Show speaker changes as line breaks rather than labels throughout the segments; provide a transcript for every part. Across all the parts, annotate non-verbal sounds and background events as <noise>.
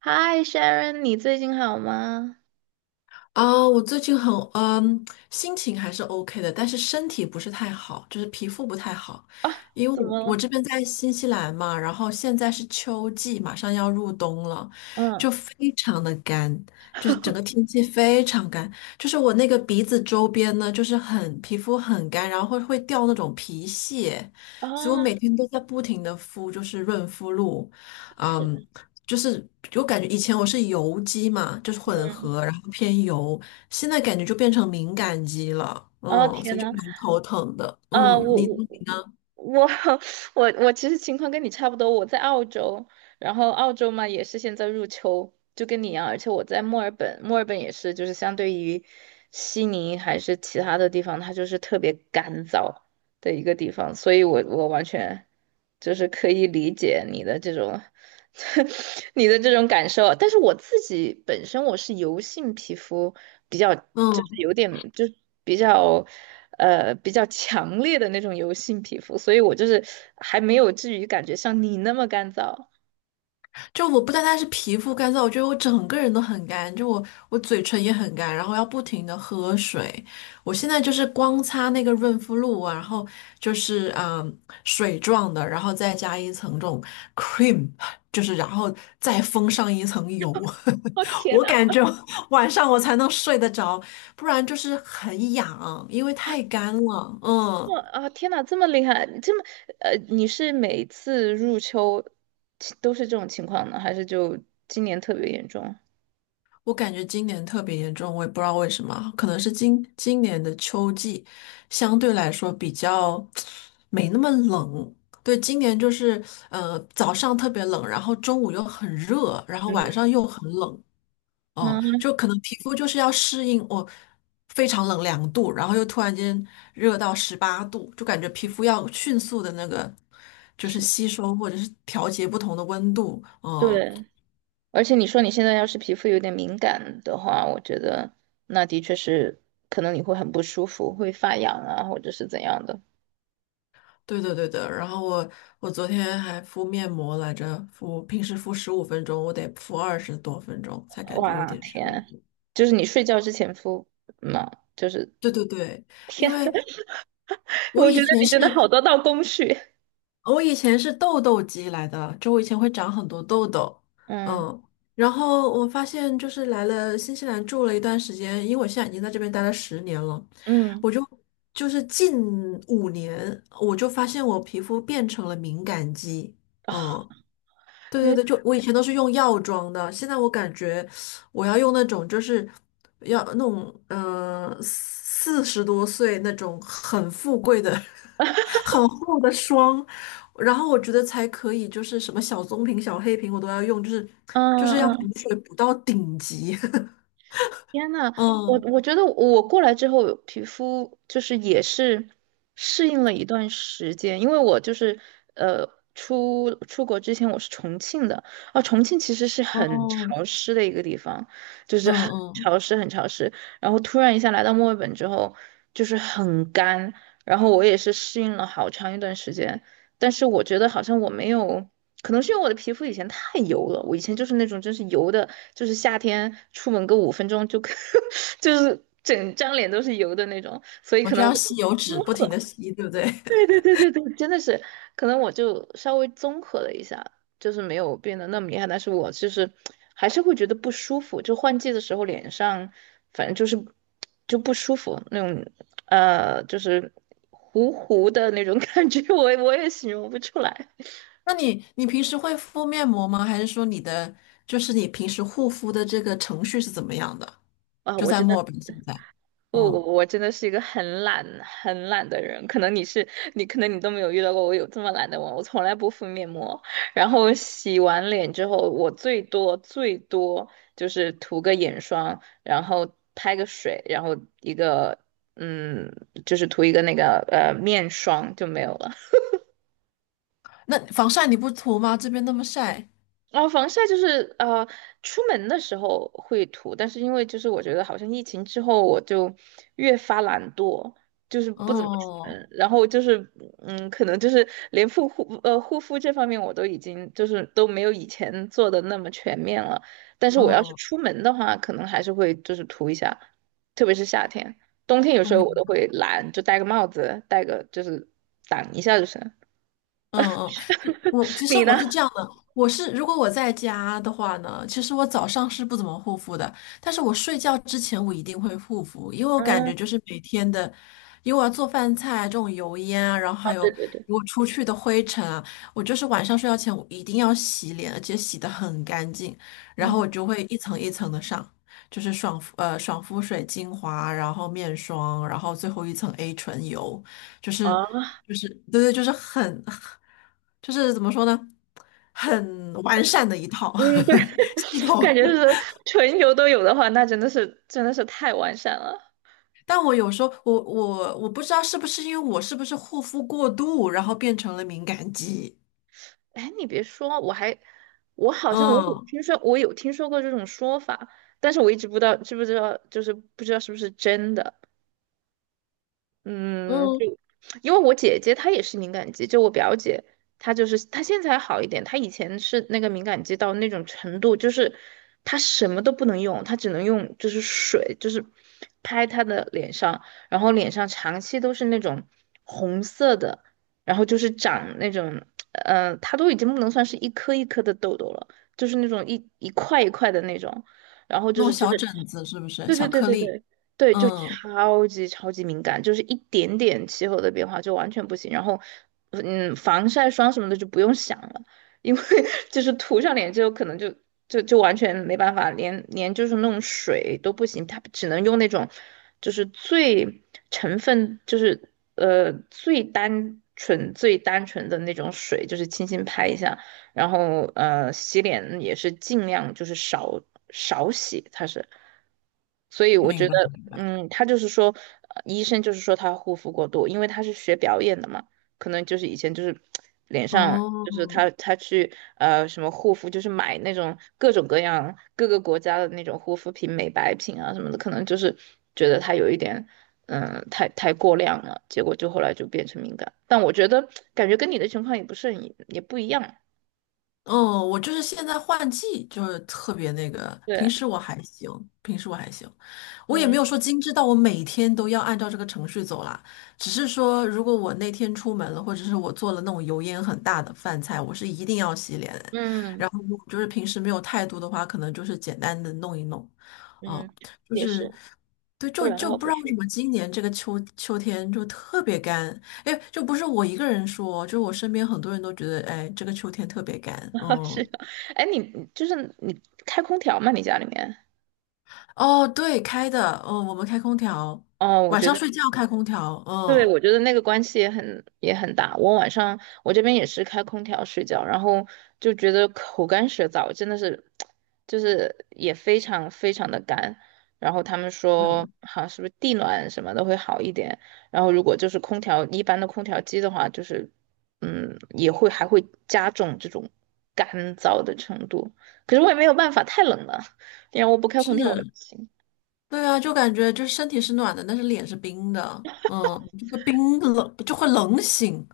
嗨，Sharon，你最近好吗？
啊，我最近很心情还是 OK 的，但是身体不是太好，就是皮肤不太好。
啊，
因为
怎
我
么
我
了？
这边在新西兰嘛，然后现在是秋季，马上要入冬了，
嗯，
就非常的干，就是整个
<laughs>
天气非常干，就是我那个鼻子周边呢，就是很皮肤很干，然后会掉那种皮屑，所以我每
啊，
天都在不停的敷，就是润肤露，
是，
嗯。就是我感觉以前我是油肌嘛，就是混合，然后偏油，现在感觉就变成敏感肌了，
哦，
嗯，
天
所以就
呐，
蛮头疼的。嗯，
我
你呢
我
你呢？
我 <laughs> 我其实情况跟你差不多，我在澳洲，然后澳洲嘛也是现在入秋，就跟你一样，而且我在墨尔本，墨尔本也是，就是相对于悉尼还是其他的地方，它就是特别干燥，的一个地方，所以我完全就是可以理解你的这种 <laughs> 你的这种感受。但是我自己本身我是油性皮肤，比较就是
嗯。
有点就是比较比较强烈的那种油性皮肤，所以我就是还没有至于感觉像你那么干燥。
就我不单单是皮肤干燥，我觉得我整个人都很干，就我嘴唇也很干，然后要不停的喝水。我现在就是光擦那个润肤露啊，然后就是嗯水状的，然后再加一层这种 cream，就是然后再封上一层油，
哦
<laughs>
天
我
呐！
感觉晚上我才能睡得着，不然就是很痒，因为太干了，嗯。
哇啊！天呐，这么厉害，这么你是每次入秋都是这种情况呢，还是就今年特别严重？
我感觉今年特别严重，我也不知道为什么，可能是今年的秋季相对来说比较没那么冷。对，今年就是早上特别冷，然后中午又很热，然后
嗯。
晚上又很冷，哦、
那
就可能皮肤就是要适应我非常冷2度，然后又突然间热到18度，就感觉皮肤要迅速的那个就是
是
吸收或者是调节不同的温度，嗯、
对，而且你说你现在要是皮肤有点敏感的话，我觉得那的确是可能你会很不舒服，会发痒啊，或者是怎样的。
对的，对的。然后我昨天还敷面膜来着，平时敷15分钟，我得敷20多分钟才感觉有
哇
点舒
天，
服。
就是你睡觉之前敷嘛，就是
对对对，
天，
因为
<laughs>
我
我觉
以
得
前
你
是
真的好多道工序。
我以前是痘痘肌来的，就我以前会长很多痘痘，
嗯
嗯。然后我发现就是来了新西兰住了一段时间，因为我现在已经在这边待了10年了，我
嗯
就就是近5年我就发现我皮肤变成了敏感肌。
啊，
嗯，对对
原
对，就我以前都是用药妆的，现在我感觉我要用那种就是要那种40多岁那种很富贵的、<laughs> 很厚的霜，然后我觉得才可以，就是什么小棕瓶、小黑瓶我都要用，就是
嗯
就是要补
嗯
水补到顶级。<laughs>
天呐，我
嗯
我觉得我过来之后，皮肤就是也是适应了一段时间，因为我就是出国之前我是重庆的，啊，重庆其实是很
嗯
潮湿的一个地方，就是
嗯
很
嗯，
潮湿很潮湿，然后突然一下来到墨尔本之后，就是很干，然后我也是适应了好长一段时间，但是我觉得好像我没有，可能是因为我的皮肤以前太油了，我以前就是那种真是油的，就是夏天出门个五分钟就 <laughs> 就是整张脸都是油的那种，所以
我
可
就
能我
要
就
吸油纸不停的吸，对不对？
对对对对对，真的是，可能我就稍微综合了一下，就是没有变得那么厉害，但是我就是还是会觉得不舒服，就换季的时候脸上反正就是就不舒服那种，就是糊糊的那种感觉，我也形容不出来。
那你平时会敷面膜吗？还是说你平时护肤的这个程序是怎么样的？
啊，
就
我
在
真的
墨尔本现在，
不，
嗯，
我真的是一个很懒、很懒的人。可能你是你，可能你都没有遇到过我有这么懒的我。我从来不敷面膜，然后洗完脸之后，我最多最多就是涂个眼霜，然后拍个水，然后一个嗯，就是涂一个那个面霜就没有了。
那防晒你不涂吗？这边那么晒，
然后防晒就是出门的时候会涂，但是因为就是我觉得好像疫情之后我就越发懒惰，就是不怎么出
哦，
门，然后就是嗯，可能就是连护护肤这方面我都已经就是都没有以前做的那么全面了，但是我要是
哦，
出门的话，可能还是会就是涂一下，特别是夏天，冬天有
我
时候我都
明
会懒，就戴个帽子，戴个就是挡一下就是。
嗯嗯，就我其
<laughs>
实
你呢？
我是这样的，我是如果我在家的话呢，其实我早上是不怎么护肤的，但是我睡觉之前我一定会护肤，因为我感
嗯，
觉就是每天的，因为我要做饭菜这种油烟啊，然后
啊，
还
对
有
对对，
如果出去的灰尘啊，我就是晚上睡觉前我一定要洗脸，而且洗的很干净，然后
嗯。
我就会一层一层的上，就是爽肤水精华，然后面霜，然后最后一层 A 醇油。就是
啊。
就是对对，就是很就是怎么说呢，很完善的一套
嗯，对，
<laughs> 系
<laughs>
统。
感觉是纯油都有的话，那真的是真的是太完善了。
但我有时候我不知道是不是因为我是不是护肤过度，然后变成了敏感肌。
哎，你别说，我好像我有
嗯
听说，我有听说过这种说法，但是我一直不知道知不知道，就是不知道是不是真的。嗯，
嗯，
就因为我姐姐她也是敏感肌，就我表姐，她就是她现在还好一点，她以前是那个敏感肌到那种程度，就是她什么都不能用，她只能用就是水，就是拍她的脸上，然后脸上长期都是那种红色的，然后就是长那种，呃，她都已经不能算是一颗一颗的痘痘了，就是那种一块一块的那种，然后就
那
是
种
真
小
的。
疹子是不是
对对
小
对
颗
对
粒？
对对，就
嗯，
超级超级敏感，就是一点点气候的变化就完全不行。然后，嗯，防晒霜什么的就不用想了，因为 <laughs> 就是涂上脸之后，可能就完全没办法，连就是那种水都不行，它只能用那种就是最成分就是最单纯最单纯的那种水，就是轻轻拍一下。然后呃，洗脸也是尽量就是少少洗，它是，所以我觉
明白
得，
明白。
嗯，他就是说，医生就是说他护肤过度，因为他是学表演的嘛，可能就是以前就是 <tsk> 脸上
哦，
就是他去什么护肤，就是买那种各种各样各个国家的那种护肤品、美白品啊什么的，可能就是觉得他有一点。嗯，太过量了，结果就后来就变成敏感。但我觉得感觉跟你的情况也不是很也不一样。
嗯，我就是现在换季，就是特别那个。平
对，
时我还行，平时我还行，我也没
嗯
有说精致到我每天都要按照这个程序走啦。只是说，如果我那天出门了，或者是我做了那种油烟很大的饭菜，我是一定要洗脸。然
嗯
后如果就是平时没有太多的话，可能就是简单的弄一弄。
嗯，
嗯，就
也
是，
是，
对，
不
就
然的
就
话
不
不
知道为
舒
什
服。
么今年这个秋天就特别干，哎，就不是我一个人说，就是我身边很多人都觉得，哎，这个秋天特别干。
<laughs> 是
嗯，
的，哎，你就是你开空调吗？你家里面？
哦，对，开的，嗯，我们开空调，
哦，我
晚
觉
上
得。
睡觉开空调，
对，
嗯，
我觉得那个关系也很也很大。我晚上我这边也是开空调睡觉，然后就觉得口干舌燥，真的是，就是也非常非常的干。然后他们
对，
说，好像是不是地暖什么的会好一点。然后如果就是空调一般的空调机的话，就是嗯也会还会加重这种干燥的程度。可是我也没有办法，太冷了，因为我不开空调我也不
是，
行。
对啊，就感觉就是身体是暖的，但是脸是冰的，嗯，就会冰冷，就会冷醒，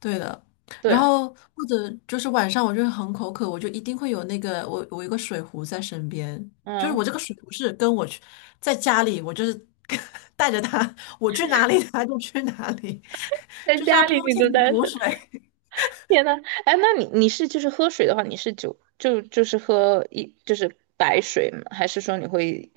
对的。然
对，
后或者就是晚上我就会很口渴，我就一定会有那个我有一个水壶在身边，就是
嗯，
我这个水壶是跟我去在家里，我就是 <laughs> 带着它，我去哪里它就去哪里，<laughs>
在
就是要
家
不
里你都
停的
待。
补水。
天呐，哎，那你是就是喝水的话，你是就就就是喝一就是白水吗？还是说你会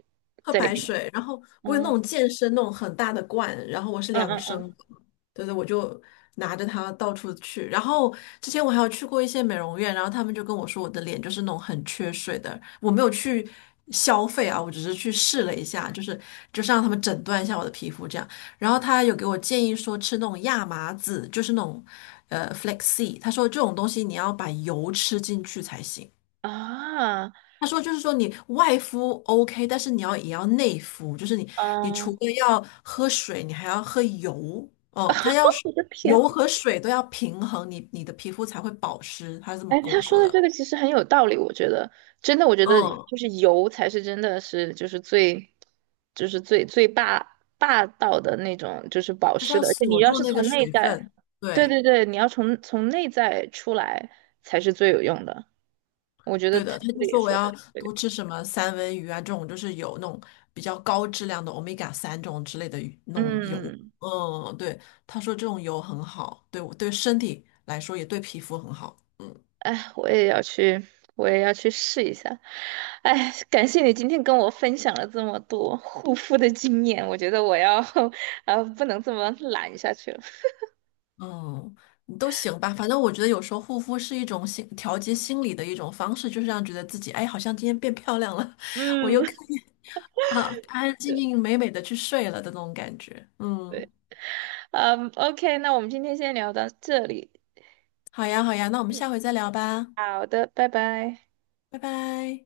喝
在里
白
面？
水，然后我有那种
嗯
健身那种很大的罐，然后我是
嗯
两
嗯
升
嗯
的对对，我就拿着它到处去。然后之前我还有去过一些美容院，然后他们就跟我说我的脸就是那种很缺水的，我没有去消费啊，我只是去试了一下，就是就是让他们诊断一下我的皮肤这样。然后他有给我建议说吃那种亚麻籽，就是那种flaxseed，他说这种东西你要把油吃进去才行。
啊
他说就是说你外敷 OK，但是你要也要内敷，就是你除
嗯，
了要喝水，你还要喝油。哦，他要是
我的天，
油和水都要平衡，你你的皮肤才会保湿。他是这么
哎，
跟
他
我
说
说
的
的。
这个其实很有道理，我觉得真的，我觉得
嗯，
就是油才是真的是就是最，就是最最霸道的那种，就是保
就是
湿
要
的。而且你
锁
要
住
是
那个
从内
水
在，
分。
对
对，
对对，你要从从内在出来才是最有用的。我觉得
对
他
的，他
这
就
个也
说我
说
要
的对，
多吃什么三文鱼啊，这种就是有那种比较高质量的欧米伽三这种之类的鱼那种油。
嗯。
嗯，对，他说这种油很好，对我对身体来说也对皮肤很好。嗯。
哎，我也要去，我也要去试一下。哎，感谢你今天跟我分享了这么多护肤的经验，我觉得我要，<laughs> 不能这么懒下去了。
嗯，都行吧，反正我觉得有时候护肤是一种心调节心理的一种方式，就是让觉得自己哎，好像今天变漂亮了，<laughs> 我又可
嗯
以啊安安静静美美的去睡了的那种感觉。
<laughs>
嗯，
对，嗯，OK，那我们今天先聊到这里。
好呀好呀，那我们下
嗯，
回再聊吧，
好的，拜拜。
拜拜。